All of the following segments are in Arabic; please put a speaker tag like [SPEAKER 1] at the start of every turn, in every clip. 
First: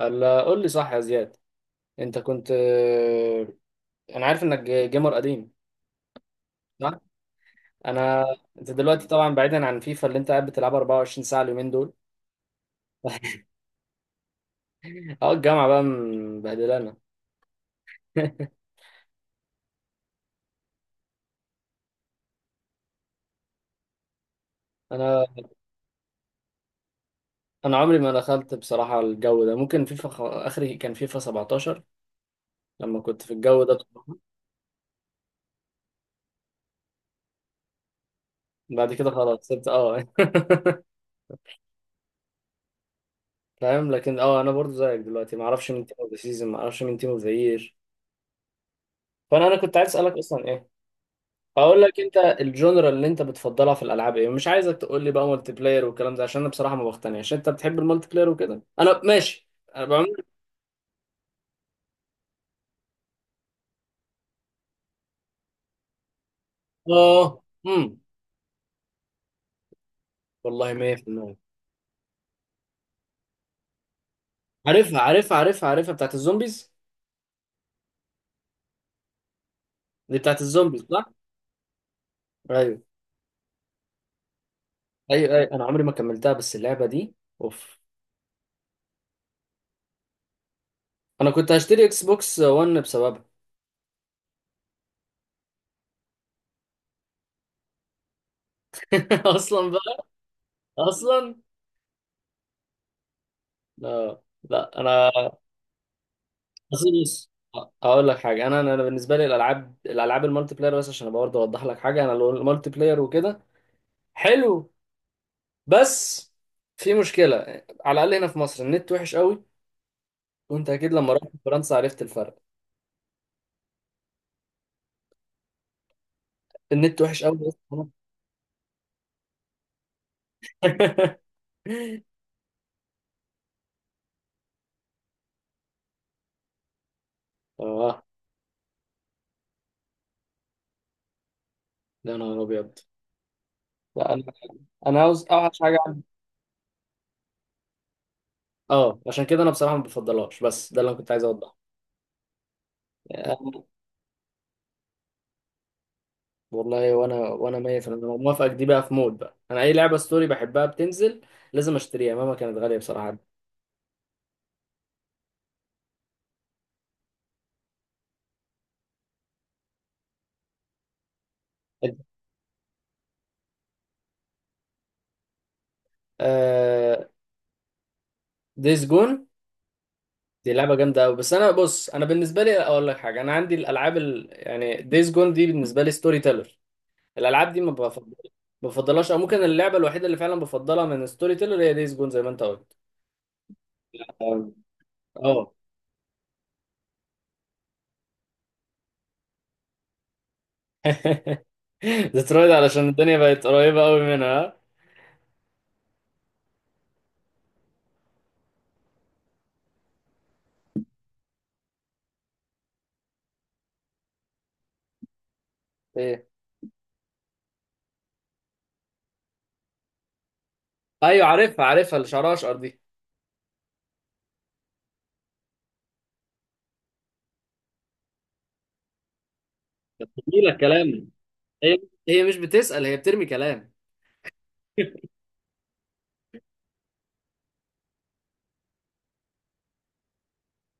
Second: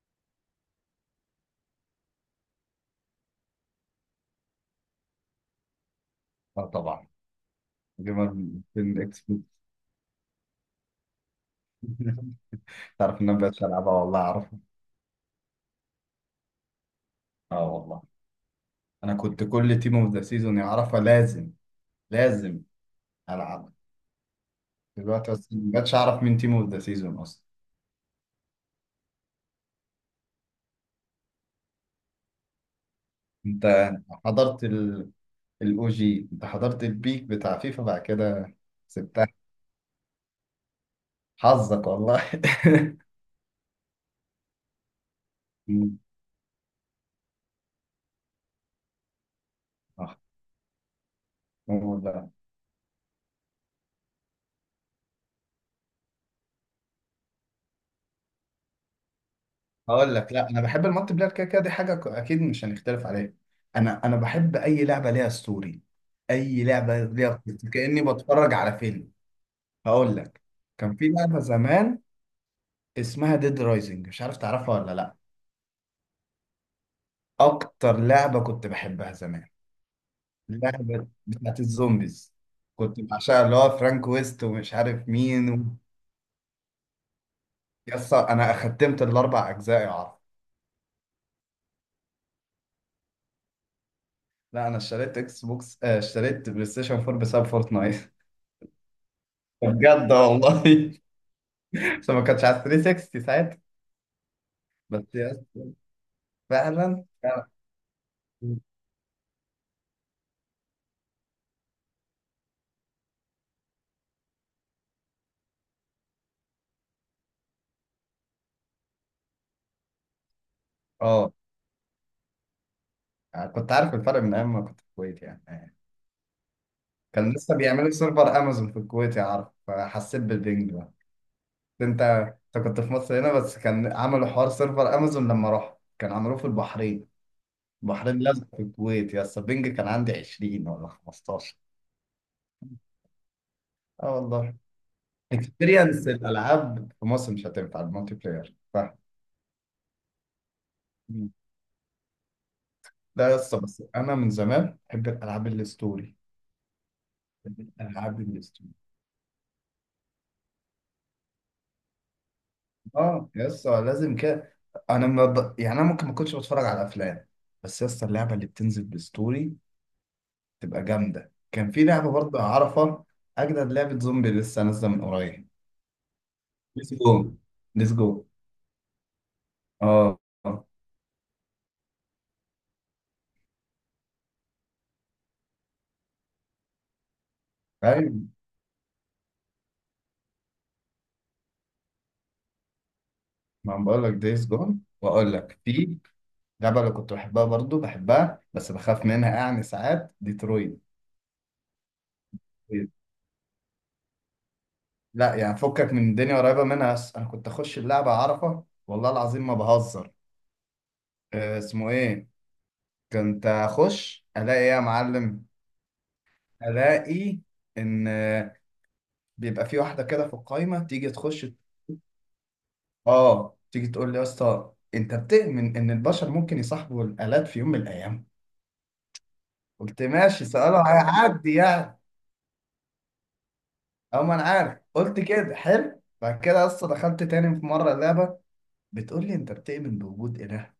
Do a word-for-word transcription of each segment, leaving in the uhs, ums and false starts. [SPEAKER 1] الا قول لي صح يا زياد، انت كنت آه، انا عارف انك جيمر قديم.
[SPEAKER 2] اه
[SPEAKER 1] صح.
[SPEAKER 2] طبعا.
[SPEAKER 1] انا
[SPEAKER 2] جيمر،
[SPEAKER 1] انت
[SPEAKER 2] فين
[SPEAKER 1] دلوقتي
[SPEAKER 2] اكس
[SPEAKER 1] طبعا
[SPEAKER 2] بوكس.
[SPEAKER 1] بعيدا عن فيفا اللي انت قاعد بتلعبها أربعة وعشرين ساعه اليومين دول.
[SPEAKER 2] تعرف ان انا مبقتش العبها، والله اعرفها.
[SPEAKER 1] اه، الجامعه بقى مبهدلانا.
[SPEAKER 2] اه والله. انا كنت كل تيم اوف ذا سيزون يعرفها، لازم لازم العبها.
[SPEAKER 1] انا
[SPEAKER 2] دلوقتي بس مبقتش اعرف مين تيم اوف ذا سيزون اصلا.
[SPEAKER 1] انا عمري ما دخلت بصراحه الجو ده، ممكن فيفا خ... اخري كان فيفا سبعتاشر لما كنت في الجو ده
[SPEAKER 2] انت
[SPEAKER 1] طبعاً.
[SPEAKER 2] حضرت الاو جي، انت حضرت البيك بتاع فيفا بعد كده.
[SPEAKER 1] بعد كده
[SPEAKER 2] سبتها،
[SPEAKER 1] خلاص سبت اه
[SPEAKER 2] حظك والله.
[SPEAKER 1] فاهم، لكن اه انا برضو زيك دلوقتي ما اعرفش مين تيم
[SPEAKER 2] مم.
[SPEAKER 1] اوف ذا سيزون، ما اعرفش مين تيم اوف ذا يير. فانا انا كنت عايز اسالك
[SPEAKER 2] آه.
[SPEAKER 1] اصلا، ايه اقول لك، انت
[SPEAKER 2] والله
[SPEAKER 1] الجونرا اللي انت بتفضلها في الالعاب ايه؟ مش عايزك تقول لي بقى مالتي بلاير والكلام ده، عشان انا بصراحه ما بقتنعش انت بتحب المالتي بلاير وكده، انا ماشي. انا
[SPEAKER 2] هقول
[SPEAKER 1] بعمل،
[SPEAKER 2] لك، لا انا بحب المالتي بلاير كده كده، دي حاجه ك- اكيد مش هنختلف عليها. انا انا بحب اي لعبه ليها ستوري، اي لعبه ليها
[SPEAKER 1] اه
[SPEAKER 2] قصة،
[SPEAKER 1] امم
[SPEAKER 2] كاني بتفرج على فيلم. هقول لك،
[SPEAKER 1] والله
[SPEAKER 2] كان في
[SPEAKER 1] مية في المية.
[SPEAKER 2] لعبه زمان اسمها ديد رايزنج، مش عارف تعرفها ولا
[SPEAKER 1] عارفها
[SPEAKER 2] لا.
[SPEAKER 1] عارفها عارفها عارفها، بتاعت الزومبيز.
[SPEAKER 2] اكتر لعبه كنت بحبها زمان،
[SPEAKER 1] دي بتاعت الزومبيز
[SPEAKER 2] لعبه
[SPEAKER 1] صح.
[SPEAKER 2] بتاعت الزومبيز،
[SPEAKER 1] ايوه
[SPEAKER 2] كنت بعشقها، اللي هو فرانك ويست ومش عارف
[SPEAKER 1] ايوه ايوه،
[SPEAKER 2] مين
[SPEAKER 1] انا
[SPEAKER 2] و...
[SPEAKER 1] عمري ما كملتها بس اللعبه دي اوف.
[SPEAKER 2] يس انا ختمت الاربع اجزاء يا عرب.
[SPEAKER 1] انا كنت هشتري اكس بوكس ون بسببها.
[SPEAKER 2] لا انا اشتريت اكس بوكس، آه، اشتريت بلاي ستيشن فور بسبب فورتنايت.
[SPEAKER 1] اصلا بقى،
[SPEAKER 2] بجد والله.
[SPEAKER 1] اصلا.
[SPEAKER 2] بس ما كانتش على ثري سيكستي ساعتها.
[SPEAKER 1] لا لا، انا.
[SPEAKER 2] بس يا اسطى
[SPEAKER 1] اصل
[SPEAKER 2] فعلا
[SPEAKER 1] بص،
[SPEAKER 2] فعلا.
[SPEAKER 1] اقول لك حاجه. انا انا بالنسبه لي الالعاب، الالعاب المالتي بلاير بس عشان برضه اوضح لك حاجه، انا لو المالتي بلاير وكده حلو، بس في مشكله، على الاقل هنا في مصر النت وحش قوي، وانت اكيد لما رحت
[SPEAKER 2] اه،
[SPEAKER 1] فرنسا عرفت الفرق.
[SPEAKER 2] يعني كنت عارف الفرق من ايام ما كنت في الكويت يعني.
[SPEAKER 1] النت وحش
[SPEAKER 2] كان
[SPEAKER 1] قوي بس.
[SPEAKER 2] لسه بيعملوا سيرفر امازون في الكويت يا عارف، فحسيت بالبنج بقى. انت انت كنت في مصر هنا بس كان عملوا حوار سيرفر امازون، لما رحت كان عملوه في البحرين.
[SPEAKER 1] اه.
[SPEAKER 2] البحرين لازم، في الكويت يا اسطى البنج كان عندي عشرين ولا خمستاشر.
[SPEAKER 1] يا نهار ابيض! لا
[SPEAKER 2] اه
[SPEAKER 1] انا
[SPEAKER 2] والله.
[SPEAKER 1] انا عاوز اوحش حاجه عندي.
[SPEAKER 2] اكسبيرينس الالعاب في مصر مش هتنفع المالتي بلاير، فاهم؟
[SPEAKER 1] اه، عشان كده انا بصراحه ما بفضلهاش، بس ده اللي انا كنت عايز
[SPEAKER 2] لا يا اسطى،
[SPEAKER 1] اوضحه.
[SPEAKER 2] بس انا من زمان بحب الالعاب الستوري،
[SPEAKER 1] والله، وانا وانا ميت، انا
[SPEAKER 2] العاب
[SPEAKER 1] موافقك. دي
[SPEAKER 2] الاستوديو.
[SPEAKER 1] بقى في مود بقى، انا اي لعبه ستوري بحبها بتنزل لازم اشتريها مهما كانت غاليه بصراحه.
[SPEAKER 2] اه يا اسطى لازم كده. انا ما ب... يعني انا ممكن ما كنتش بتفرج على افلام، بس يا اسطى اللعبه اللي بتنزل بالستوري تبقى جامده. كان في لعبه برضه اعرفها، اجدد لعبه زومبي لسه نازله من قريب، ديز
[SPEAKER 1] آه
[SPEAKER 2] جو ديز جو.
[SPEAKER 1] ديز جون
[SPEAKER 2] اه.
[SPEAKER 1] دي
[SPEAKER 2] آه.
[SPEAKER 1] لعبه جامده قوي، بس انا بص، انا بالنسبه لي اقول لك حاجه، انا عندي الالعاب ال... يعني ديز جون دي بالنسبه لي ستوري تيلر. الالعاب دي ما بفضل
[SPEAKER 2] ايوه،
[SPEAKER 1] ما بفضلهاش، او ممكن اللعبه الوحيده اللي فعلا بفضلها من ستوري تيلر هي ديز جون زي ما انت قلت.
[SPEAKER 2] ما أنا بقول لك ديز
[SPEAKER 1] أم،
[SPEAKER 2] جو. واقول
[SPEAKER 1] اه.
[SPEAKER 2] لك في لعبه اللي كنت بحبها برضه، بحبها بس بخاف منها يعني ساعات، ديترويد.
[SPEAKER 1] ديترويد، علشان الدنيا بقت قريبه قوي منها ها؟
[SPEAKER 2] لا يعني فكك من الدنيا قريبه منها، بس انا كنت اخش اللعبه اعرفها، والله العظيم ما بهزر. آه، اسمه ايه، كنت اخش الاقي ايه يا معلم.
[SPEAKER 1] ايه؟
[SPEAKER 2] الاقي ان آه، بيبقى في واحده كده في القايمه تيجي
[SPEAKER 1] ايوه،
[SPEAKER 2] تخش.
[SPEAKER 1] عارفها عارفها، اللي شعرها اشقر دي.
[SPEAKER 2] اه، تيجي تقول لي يا اسطى، انت بتؤمن ان البشر ممكن يصاحبوا الالات في يوم من الايام؟ قلت ماشي،
[SPEAKER 1] جميلة
[SPEAKER 2] سؤاله
[SPEAKER 1] الكلام.
[SPEAKER 2] هيعدي
[SPEAKER 1] هي
[SPEAKER 2] يعني.
[SPEAKER 1] هي مش بتسأل، هي بترمي كلام.
[SPEAKER 2] او ما انا عارف قلت كده حلو. بعد كده يا اسطى دخلت تاني في مره لعبه بتقول لي، انت بتؤمن بوجود اله؟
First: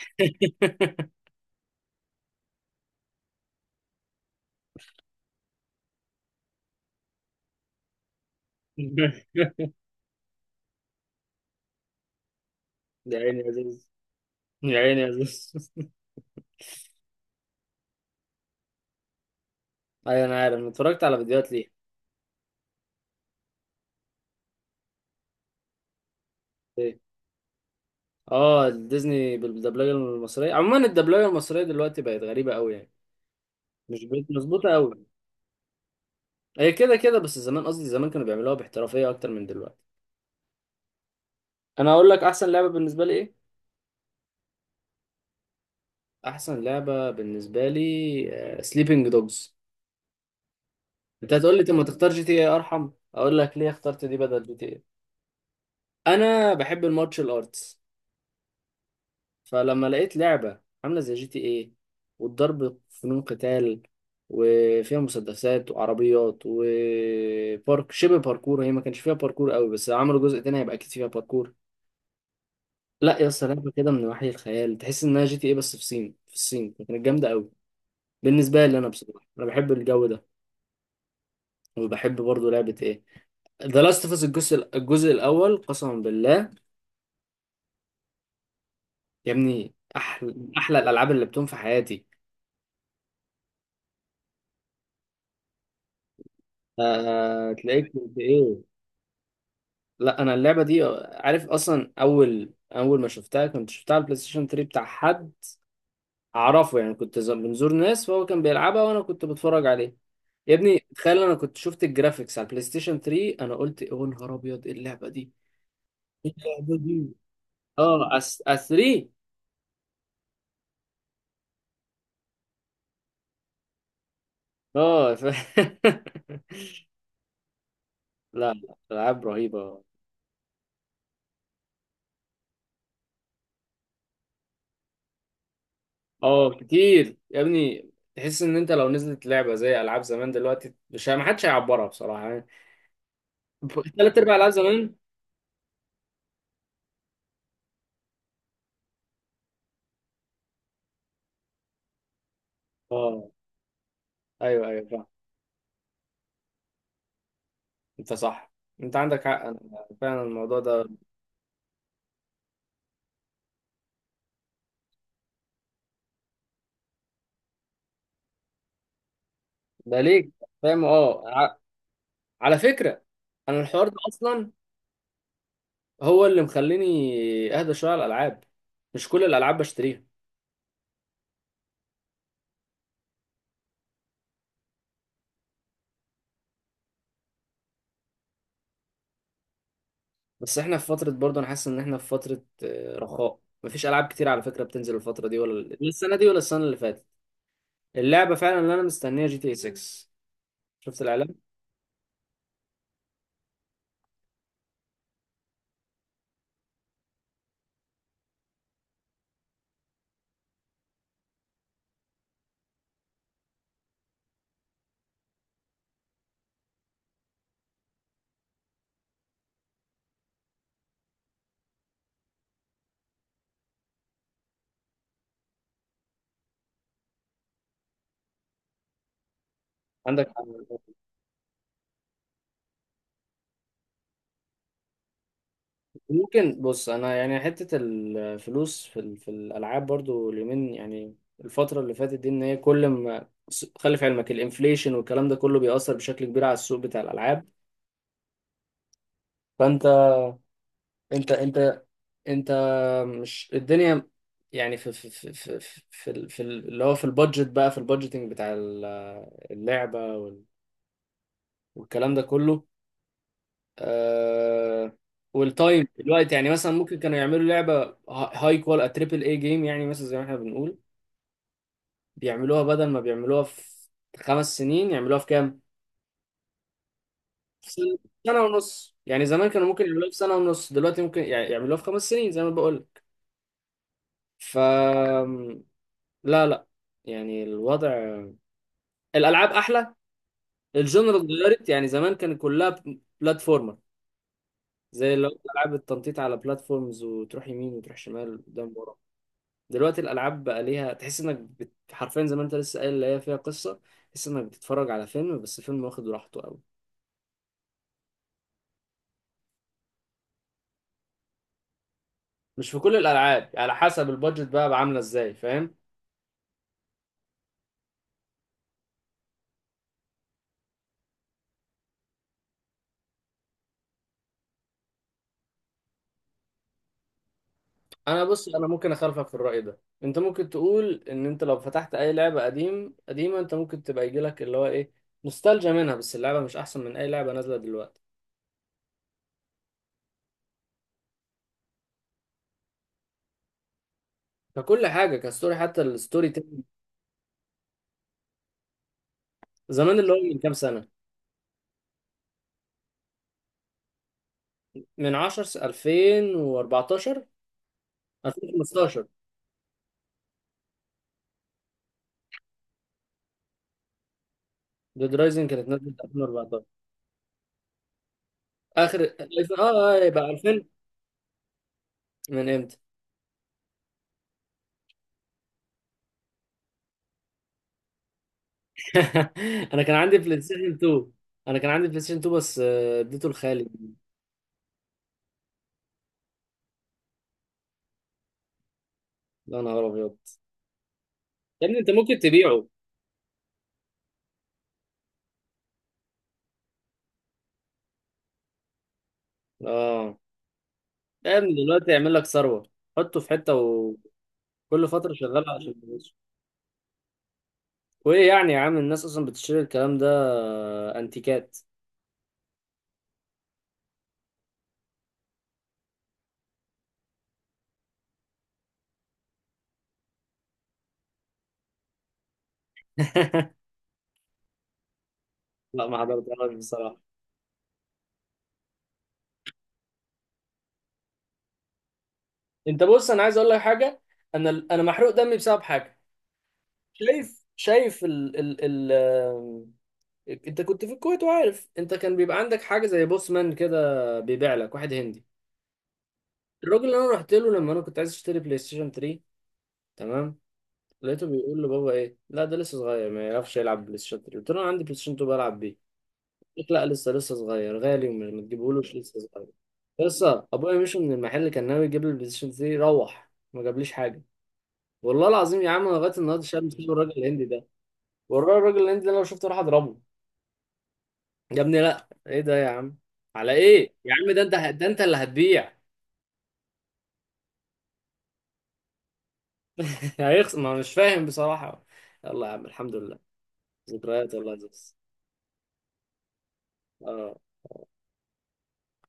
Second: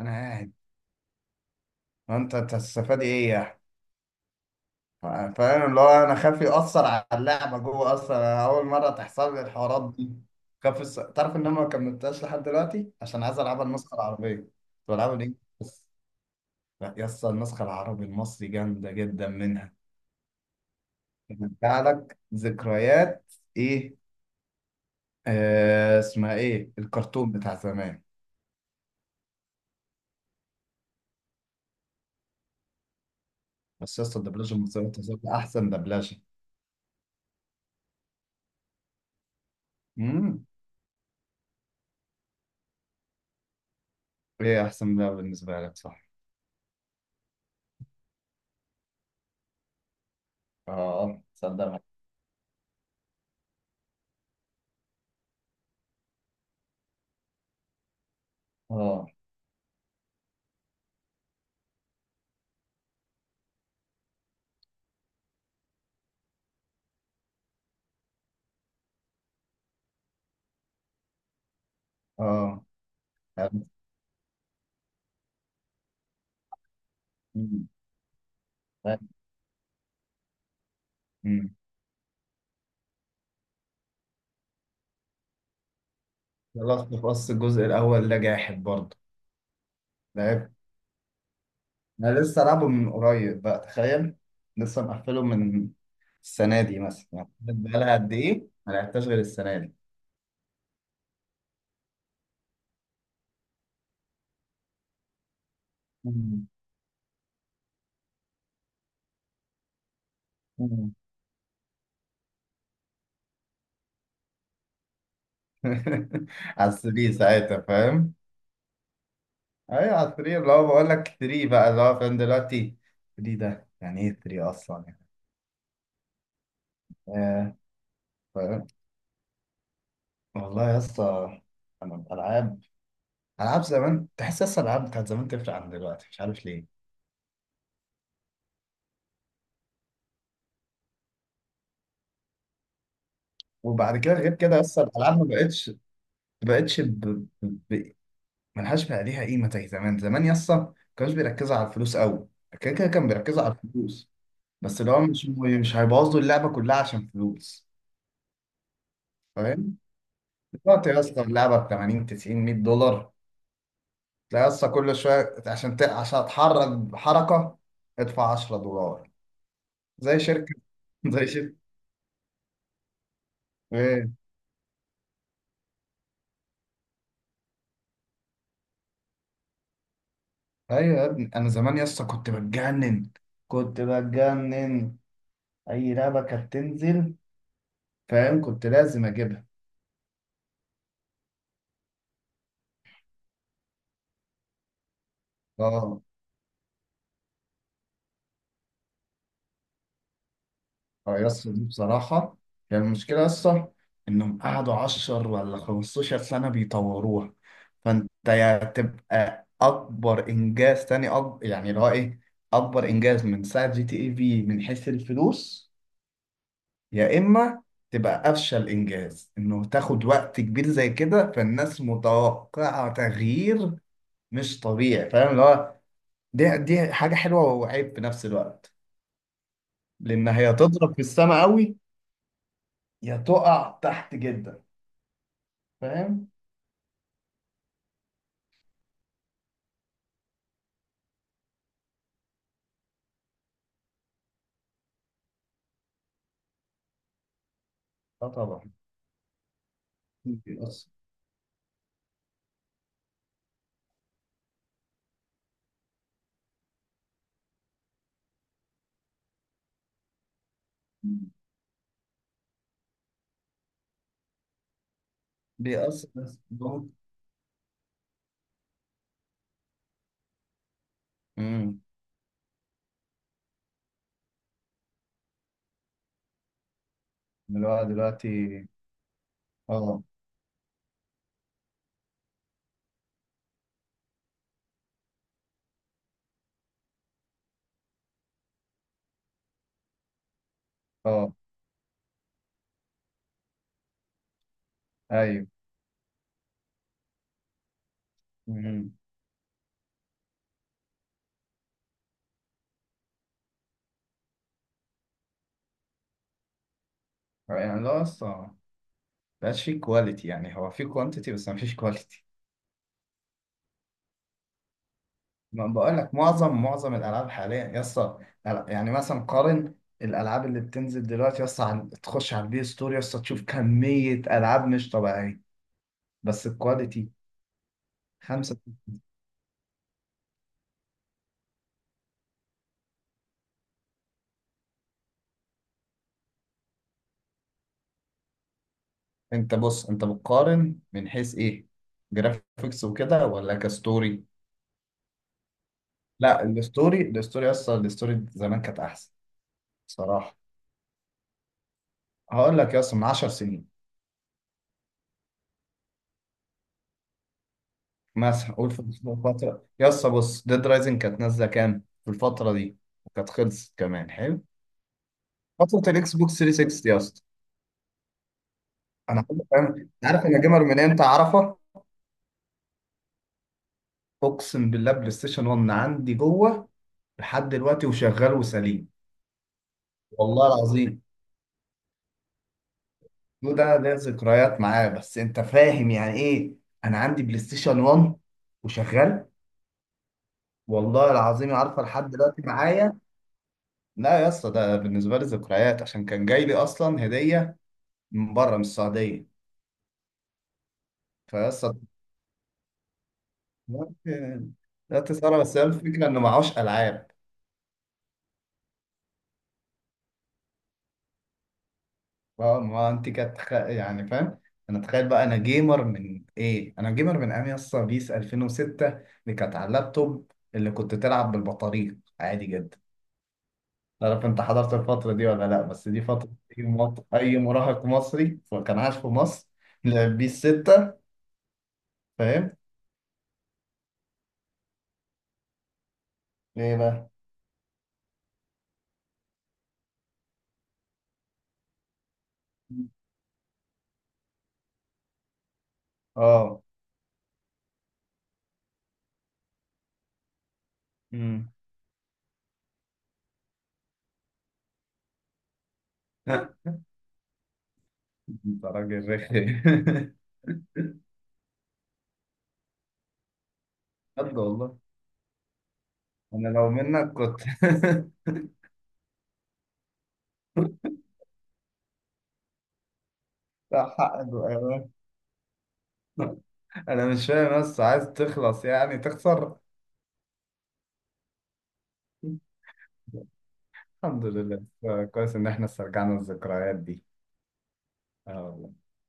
[SPEAKER 2] انا قاعد وانت هتستفاد ايه يعني؟ فاهم اللي هو انا خايف يأثر على اللعبة جوه، اصلا انا اول مرة تحصل لي الحوارات دي. خاف الس... تعرف ان انا ما كملتهاش لحد دلوقتي
[SPEAKER 1] يا
[SPEAKER 2] عشان عايز
[SPEAKER 1] عيني يا
[SPEAKER 2] العبها
[SPEAKER 1] زوز،
[SPEAKER 2] النسخة العربية، كنت
[SPEAKER 1] يا عيني يا
[SPEAKER 2] بلعبها الانجليزي
[SPEAKER 1] زوز.
[SPEAKER 2] بس. لا يا اسطى النسخة العربي المصري جامدة جدا منها.
[SPEAKER 1] ايوه انا عارف، أنا اتفرجت على فيديوهات ليه.
[SPEAKER 2] بترجع لك ذكريات. ايه، آه، اسمها ايه
[SPEAKER 1] إيه؟
[SPEAKER 2] الكرتون بتاع زمان.
[SPEAKER 1] اه، ديزني بالدبلجه المصريه. عموما الدبلجه المصريه دلوقتي بقت غريبه قوي يعني،
[SPEAKER 2] بس
[SPEAKER 1] مش
[SPEAKER 2] يا اسطى
[SPEAKER 1] بقت
[SPEAKER 2] الدبلجة
[SPEAKER 1] مظبوطه
[SPEAKER 2] المصرية
[SPEAKER 1] قوي،
[SPEAKER 2] تظل احسن دبلجة.
[SPEAKER 1] هي كده كده، بس زمان، قصدي زمان، كانوا بيعملوها باحترافيه اكتر من دلوقتي.
[SPEAKER 2] امم
[SPEAKER 1] انا هقول لك احسن لعبه بالنسبه لي ايه؟
[SPEAKER 2] ايه احسن ده بالنسبة لك، صح.
[SPEAKER 1] احسن لعبه بالنسبه لي سليبنج دوجز.
[SPEAKER 2] اه
[SPEAKER 1] انت هتقول لي طب
[SPEAKER 2] صدق.
[SPEAKER 1] ما تختار جي تي اي ارحم، اقول لك ليه اخترت دي بدل جي تي اي. انا بحب المارشال ارتس،
[SPEAKER 2] اه.
[SPEAKER 1] فلما لقيت لعبة عاملة زي جي تي ايه والضرب فنون قتال، وفيها مسدسات وعربيات وبارك، شبه باركور، هي ما كانش فيها باركور قوي بس عملوا جزء تاني هيبقى اكيد فيها باركور.
[SPEAKER 2] اه.
[SPEAKER 1] لا يا اسطى، لعبة كده من وحي الخيال، تحس انها جي تي ايه بس في الصين، في الصين كانت جامدة قوي
[SPEAKER 2] مم.
[SPEAKER 1] بالنسبة لي. انا بصراحة انا بحب الجو ده.
[SPEAKER 2] مم.
[SPEAKER 1] وبحب برضو لعبة ايه، ذا لاست اوف اس، الجزء الجزء الاول قسما بالله.
[SPEAKER 2] خلاص بص، الجزء الأول ده جاحد برضه.
[SPEAKER 1] يا ابني، احلى
[SPEAKER 2] لعب،
[SPEAKER 1] احلى الالعاب اللي لعبتهم في حياتي.
[SPEAKER 2] أنا لسه لعبه من قريب بقى، تخيل، لسه مقفله من السنة دي مثلا يعني،
[SPEAKER 1] آه، تلاقيك
[SPEAKER 2] بقالها قد
[SPEAKER 1] كنت
[SPEAKER 2] إيه؟
[SPEAKER 1] ايه.
[SPEAKER 2] ما لعبتهاش غير السنة دي.
[SPEAKER 1] لا انا اللعبه دي، عارف اصلا، اول اول ما شفتها كنت شفتها على البلاي ستيشن ثري بتاع حد
[SPEAKER 2] مم.
[SPEAKER 1] اعرفه، يعني كنت ز- بنزور ناس فهو كان بيلعبها وانا كنت بتفرج عليه. يا ابني
[SPEAKER 2] مم.
[SPEAKER 1] تخيل، انا كنت شفت الجرافيكس على البلاي ستيشن ثري، انا قلت إيه، يا نهار ابيض ايه اللعبه دي، ايه
[SPEAKER 2] على
[SPEAKER 1] اللعبه دي!
[SPEAKER 2] تلاته ساعتها فاهم؟
[SPEAKER 1] اه، أس... أس تلاتة.
[SPEAKER 2] أيوة على تلاته، اللي هو بقول لك تلاته بقى اللي هو فاهم دلوقتي، ثري ده يعني إيه تلاته أصلا يعني؟
[SPEAKER 1] اه ف...
[SPEAKER 2] آه،
[SPEAKER 1] لا
[SPEAKER 2] فاهم؟
[SPEAKER 1] لا، العاب رهيبه.
[SPEAKER 2] والله يا اسطى، أنا الألعاب، ألعاب زمان تحس أصلا الألعاب بتاعت زمان تفرق عن دلوقتي، مش عارف
[SPEAKER 1] اه
[SPEAKER 2] ليه.
[SPEAKER 1] كتير يا ابني، تحس ان انت لو نزلت لعبه زي العاب زمان دلوقتي، مش، ما حدش هيعبرها بصراحه يعني،
[SPEAKER 2] وبعد كده
[SPEAKER 1] ثلاث
[SPEAKER 2] غير
[SPEAKER 1] ارباع العاب
[SPEAKER 2] كده يس
[SPEAKER 1] زمان.
[SPEAKER 2] الالعاب ما بقتش ما بقتش ب... ب... ملهاش بقى ليها قيمه زي زمان. زمان يس ما كانوش بيركزوا على الفلوس قوي، كده كده كان
[SPEAKER 1] اه.
[SPEAKER 2] بيركزوا على الفلوس
[SPEAKER 1] ايوه
[SPEAKER 2] بس
[SPEAKER 1] ايوه
[SPEAKER 2] اللي هو
[SPEAKER 1] فاهم.
[SPEAKER 2] مش مش هيبوظوا اللعبه كلها عشان فلوس،
[SPEAKER 1] انت صح، انت عندك حق، انا
[SPEAKER 2] فاهم؟
[SPEAKER 1] فعلا الموضوع ده
[SPEAKER 2] دلوقتي يس اللعبه ب تمانين تسعين ميه دولار، تلاقي يس كل شويه عشان ت... عشان اتحرك حركه ادفع عشره دولار،
[SPEAKER 1] ده
[SPEAKER 2] زي
[SPEAKER 1] ليك،
[SPEAKER 2] شركه.
[SPEAKER 1] فاهم. اه
[SPEAKER 2] زي شركه.
[SPEAKER 1] ع- على فكره، انا الحوار ده
[SPEAKER 2] ايه؟
[SPEAKER 1] اصلا هو اللي مخليني اهدى شويه على الالعاب، مش كل الالعاب بشتريها.
[SPEAKER 2] ايوه يا ابني، انا زمان يس كنت بتجنن كنت بتجنن، اي لعبه كانت تنزل فاهم كنت لازم اجيبها.
[SPEAKER 1] بس احنا في فتره برضه انا حاسس ان احنا في فتره آه، رخاء، مفيش العاب كتير على فكره بتنزل الفتره دي ولا لا،
[SPEAKER 2] اه.
[SPEAKER 1] السنه دي ولا السنه اللي فاتت. اللعبه فعلا اللي انا مستنيها جي تي اي سيكس، شفت
[SPEAKER 2] اه
[SPEAKER 1] الاعلان.
[SPEAKER 2] يس دي بصراحه، كان المشكله يس انهم قعدوا عشره ولا خمستاشر سنه بيطوروها. فانت يا تبقى اكبر انجاز، تاني أكبر يعني اللي هو ايه، اكبر انجاز من ساعه جي تي اي في من حيث الفلوس. يا اما تبقى افشل انجاز، انه تاخد وقت كبير زي كده فالناس متوقعه تغيير مش طبيعي. فاهم اللي هو، دي دي حاجه حلوه وعيب في نفس الوقت، لان
[SPEAKER 1] عندك.
[SPEAKER 2] هي تضرب في السماء قوي يا تقع تحت جدا. فاهم؟
[SPEAKER 1] ممكن بص، انا يعني حته الفلوس في ال- في الالعاب برضو اليومين، يعني الفتره اللي فاتت دي، ان هي كل ما، خلي في علمك الانفليشن والكلام ده كله بيأثر بشكل كبير على السوق بتاع الالعاب.
[SPEAKER 2] اه طبعا
[SPEAKER 1] فانت،
[SPEAKER 2] بيأثر.
[SPEAKER 1] انت انت انت، مش الدنيا، يعني في في في في في, ال- في ال- اللي هو في البادجت بقى، في البادجتنج بتاع ال- اللعبه وال- والكلام ده كله. آه، والتايم
[SPEAKER 2] بيأثر
[SPEAKER 1] دلوقتي،
[SPEAKER 2] بس
[SPEAKER 1] يعني مثلا
[SPEAKER 2] برضه.
[SPEAKER 1] ممكن كانوا يعملوا لعبه هاي كوال تريبل اي جيم يعني مثلا زي ما احنا بنقول،
[SPEAKER 2] امم
[SPEAKER 1] بيعملوها، بدل ما بيعملوها في خمس سنين يعملوها في كام؟
[SPEAKER 2] اللي
[SPEAKER 1] في
[SPEAKER 2] هو
[SPEAKER 1] سنة،
[SPEAKER 2] دلوقتي.
[SPEAKER 1] سنة ونص يعني، زمان كانوا ممكن
[SPEAKER 2] اه.
[SPEAKER 1] يعملوها في سنة ونص، دلوقتي ممكن يع- يعملوها في خمس سنين زي ما بقول لك. ف لا لا، يعني الوضع، الألعاب أحلى، الجنرال
[SPEAKER 2] اه.
[SPEAKER 1] اتغيرت يعني. زمان كان كلها ب- بلاتفورمر، زي اللي هو
[SPEAKER 2] ايوه.
[SPEAKER 1] ألعاب التنطيط على بلاتفورمز وتروح يمين وتروح شمال، قدام
[SPEAKER 2] امم
[SPEAKER 1] ورا. دلوقتي الألعاب بقى ليها، تحس إنك بت... حرفيا زي ما أنت لسه قايل، اللي هي فيها قصة، تحس إنك بتتفرج على فيلم، بس فيلم واخد راحته.
[SPEAKER 2] يعني لا اصلا، مبقاش فيه كواليتي، يعني هو فيه كوانتيتي بس مفيش كواليتي.
[SPEAKER 1] مش في كل الالعاب، على حسب البادجت بقى عامله ازاي،
[SPEAKER 2] ما
[SPEAKER 1] فاهم.
[SPEAKER 2] بقول لك معظم معظم الالعاب حاليا يا اسطى، يعني مثلا قارن الالعاب اللي بتنزل دلوقتي يا اسطى عن- تخش على البي ستور يا اسطى تشوف كميه العاب مش طبيعيه، بس الكواليتي.
[SPEAKER 1] انا بص،
[SPEAKER 2] خمسة.
[SPEAKER 1] انا ممكن اخالفك في الراي ده. انت ممكن تقول ان انت لو فتحت اي لعبه قديم قديمه، انت ممكن تبقى يجي لك اللي هو ايه، نوستالجيا منها، بس اللعبه مش احسن من اي لعبه نازله دلوقتي.
[SPEAKER 2] انت بص، انت بتقارن من حيث ايه، جرافيكس وكده ولا كستوري؟
[SPEAKER 1] ككل حاجه، كستوري، حتى الستوري
[SPEAKER 2] لا،
[SPEAKER 1] تيلينج.
[SPEAKER 2] الستوري الستوري اصلا الستوري زمان كانت احسن.
[SPEAKER 1] زمان، اللي هو
[SPEAKER 2] صراحه
[SPEAKER 1] من كام سنه،
[SPEAKER 2] هقول لك يا اسطى من عشرة سنين
[SPEAKER 1] من عشر س- ألفين وأربعتاشر،
[SPEAKER 2] مثلا، قول في
[SPEAKER 1] ألفين وخمستاشر،
[SPEAKER 2] الفتره يا اسطى بص ديد رايزنج كانت نازله كام في الفتره دي، وكانت خلصت كمان حلو،
[SPEAKER 1] ديد رايزنج كانت
[SPEAKER 2] فتره
[SPEAKER 1] نازله في
[SPEAKER 2] الاكس بوكس
[SPEAKER 1] ألفين وأربعتاشر
[SPEAKER 2] ثري سيكستي يا اسطى.
[SPEAKER 1] اخر.
[SPEAKER 2] انا عارف فاهم،
[SPEAKER 1] اه، آه، يبقى
[SPEAKER 2] عارف انا جيمر
[SPEAKER 1] ألفين،
[SPEAKER 2] من امتى اعرفها.
[SPEAKER 1] من امتى.
[SPEAKER 2] اقسم بالله، بلاي ستيشن ون عندي جوه لحد دلوقتي وشغال وسليم،
[SPEAKER 1] انا كان عندي بلاي
[SPEAKER 2] والله
[SPEAKER 1] ستيشن
[SPEAKER 2] العظيم.
[SPEAKER 1] تو، انا كان عندي بلاي ستيشن تو بس آه، اديته
[SPEAKER 2] دو
[SPEAKER 1] لخالي.
[SPEAKER 2] ده ليا ذكريات معاه بس انت فاهم يعني ايه، انا عندي بلاي ستيشن ون وشغال.
[SPEAKER 1] يا نهار ابيض.
[SPEAKER 2] والله العظيم
[SPEAKER 1] يا ابني
[SPEAKER 2] عارفه
[SPEAKER 1] انت
[SPEAKER 2] لحد
[SPEAKER 1] ممكن
[SPEAKER 2] دلوقتي
[SPEAKER 1] تبيعه.
[SPEAKER 2] معايا. لا يا اسطى ده بالنسبه لي ذكريات، عشان كان جاي لي اصلا هديه من بره من السعوديه.
[SPEAKER 1] اه. لا يا
[SPEAKER 2] فيا
[SPEAKER 1] ابني
[SPEAKER 2] اسطى
[SPEAKER 1] دلوقتي يعمل لك ثروه، حطه في حته وكل
[SPEAKER 2] دلوقتي،
[SPEAKER 1] فتره
[SPEAKER 2] دلوقتي ساره
[SPEAKER 1] شغاله
[SPEAKER 2] بس هي
[SPEAKER 1] عشان
[SPEAKER 2] الفكره
[SPEAKER 1] فلوس.
[SPEAKER 2] انه معهوش العاب.
[SPEAKER 1] وايه يعني يا عم؟ الناس اصلا بتشتري الكلام ده، آه، انتيكات.
[SPEAKER 2] اه ما انت كانت تخ... يعني فاهم. انا تخيل بقى، انا جيمر من ايه انا جيمر من ايام يا اسطى بيس الفين وستة، اللي كانت على اللابتوب اللي كنت تلعب بالبطاريق عادي جدا. لا عارف انت حضرت الفترة دي ولا لا،
[SPEAKER 1] لا
[SPEAKER 2] بس
[SPEAKER 1] ما
[SPEAKER 2] دي فترة
[SPEAKER 1] حضرتهاش
[SPEAKER 2] اي
[SPEAKER 1] بصراحه.
[SPEAKER 2] مط- أي مراهق مصري كان عايش في مصر لعب بيه الستة، فاهم؟
[SPEAKER 1] انت بص، انا عايز اقول لك حاجه، انا انا محروق دمي بسبب حاجه.
[SPEAKER 2] ايه بقى؟
[SPEAKER 1] شايف شايف ال ال انت كنت في الكويت، وعارف انت كان بيبقى عندك حاجه زي بوسمان كده، بيبيع لك واحد هندي.
[SPEAKER 2] اه.
[SPEAKER 1] الراجل اللي انا رحت له لما انا كنت عايز اشتري بلاي ستيشن تلاتة، تمام، لقيته
[SPEAKER 2] امم
[SPEAKER 1] بيقول لبابا ايه، لا ده لسه صغير ما يعرفش يلعب بلاي ستيشن تلاتة، قلت له انا عندي بلاي ستيشن تو بلعب بيه. قال لك لا لسه لسه صغير، غالي وما
[SPEAKER 2] انت
[SPEAKER 1] تجيبهولوش
[SPEAKER 2] راجل
[SPEAKER 1] لسه صغير.
[SPEAKER 2] رخي.
[SPEAKER 1] لسه ابويا مشي من المحل، كان ناوي يجيب لي البلاي ستيشن ثري، روح ما جابليش حاجه.
[SPEAKER 2] بجد والله.
[SPEAKER 1] والله العظيم يا عم، أنا لغايه النهارده
[SPEAKER 2] انا
[SPEAKER 1] شايل
[SPEAKER 2] لو
[SPEAKER 1] مسؤول الراجل
[SPEAKER 2] منك كنت.
[SPEAKER 1] الهندي ده، والراجل الهندي ده لو شفته راح اضربه. يا ابني لا، ايه ده يا عم، على ايه
[SPEAKER 2] لا،
[SPEAKER 1] يا
[SPEAKER 2] حق
[SPEAKER 1] عم؟ ده انت، ده
[SPEAKER 2] بقى.
[SPEAKER 1] انت اللي هتبيع.
[SPEAKER 2] انا مش فاهم بس عايز تخلص يعني تخسر.
[SPEAKER 1] هيخسر، ما أنا مش فاهم بصراحة. يلا يا عم الحمد لله،
[SPEAKER 2] الحمد
[SPEAKER 1] ذكريات والله يا
[SPEAKER 2] لله.
[SPEAKER 1] زوز.
[SPEAKER 2] كويس ان احنا استرجعنا الذكريات دي.
[SPEAKER 1] اه
[SPEAKER 2] اه والله.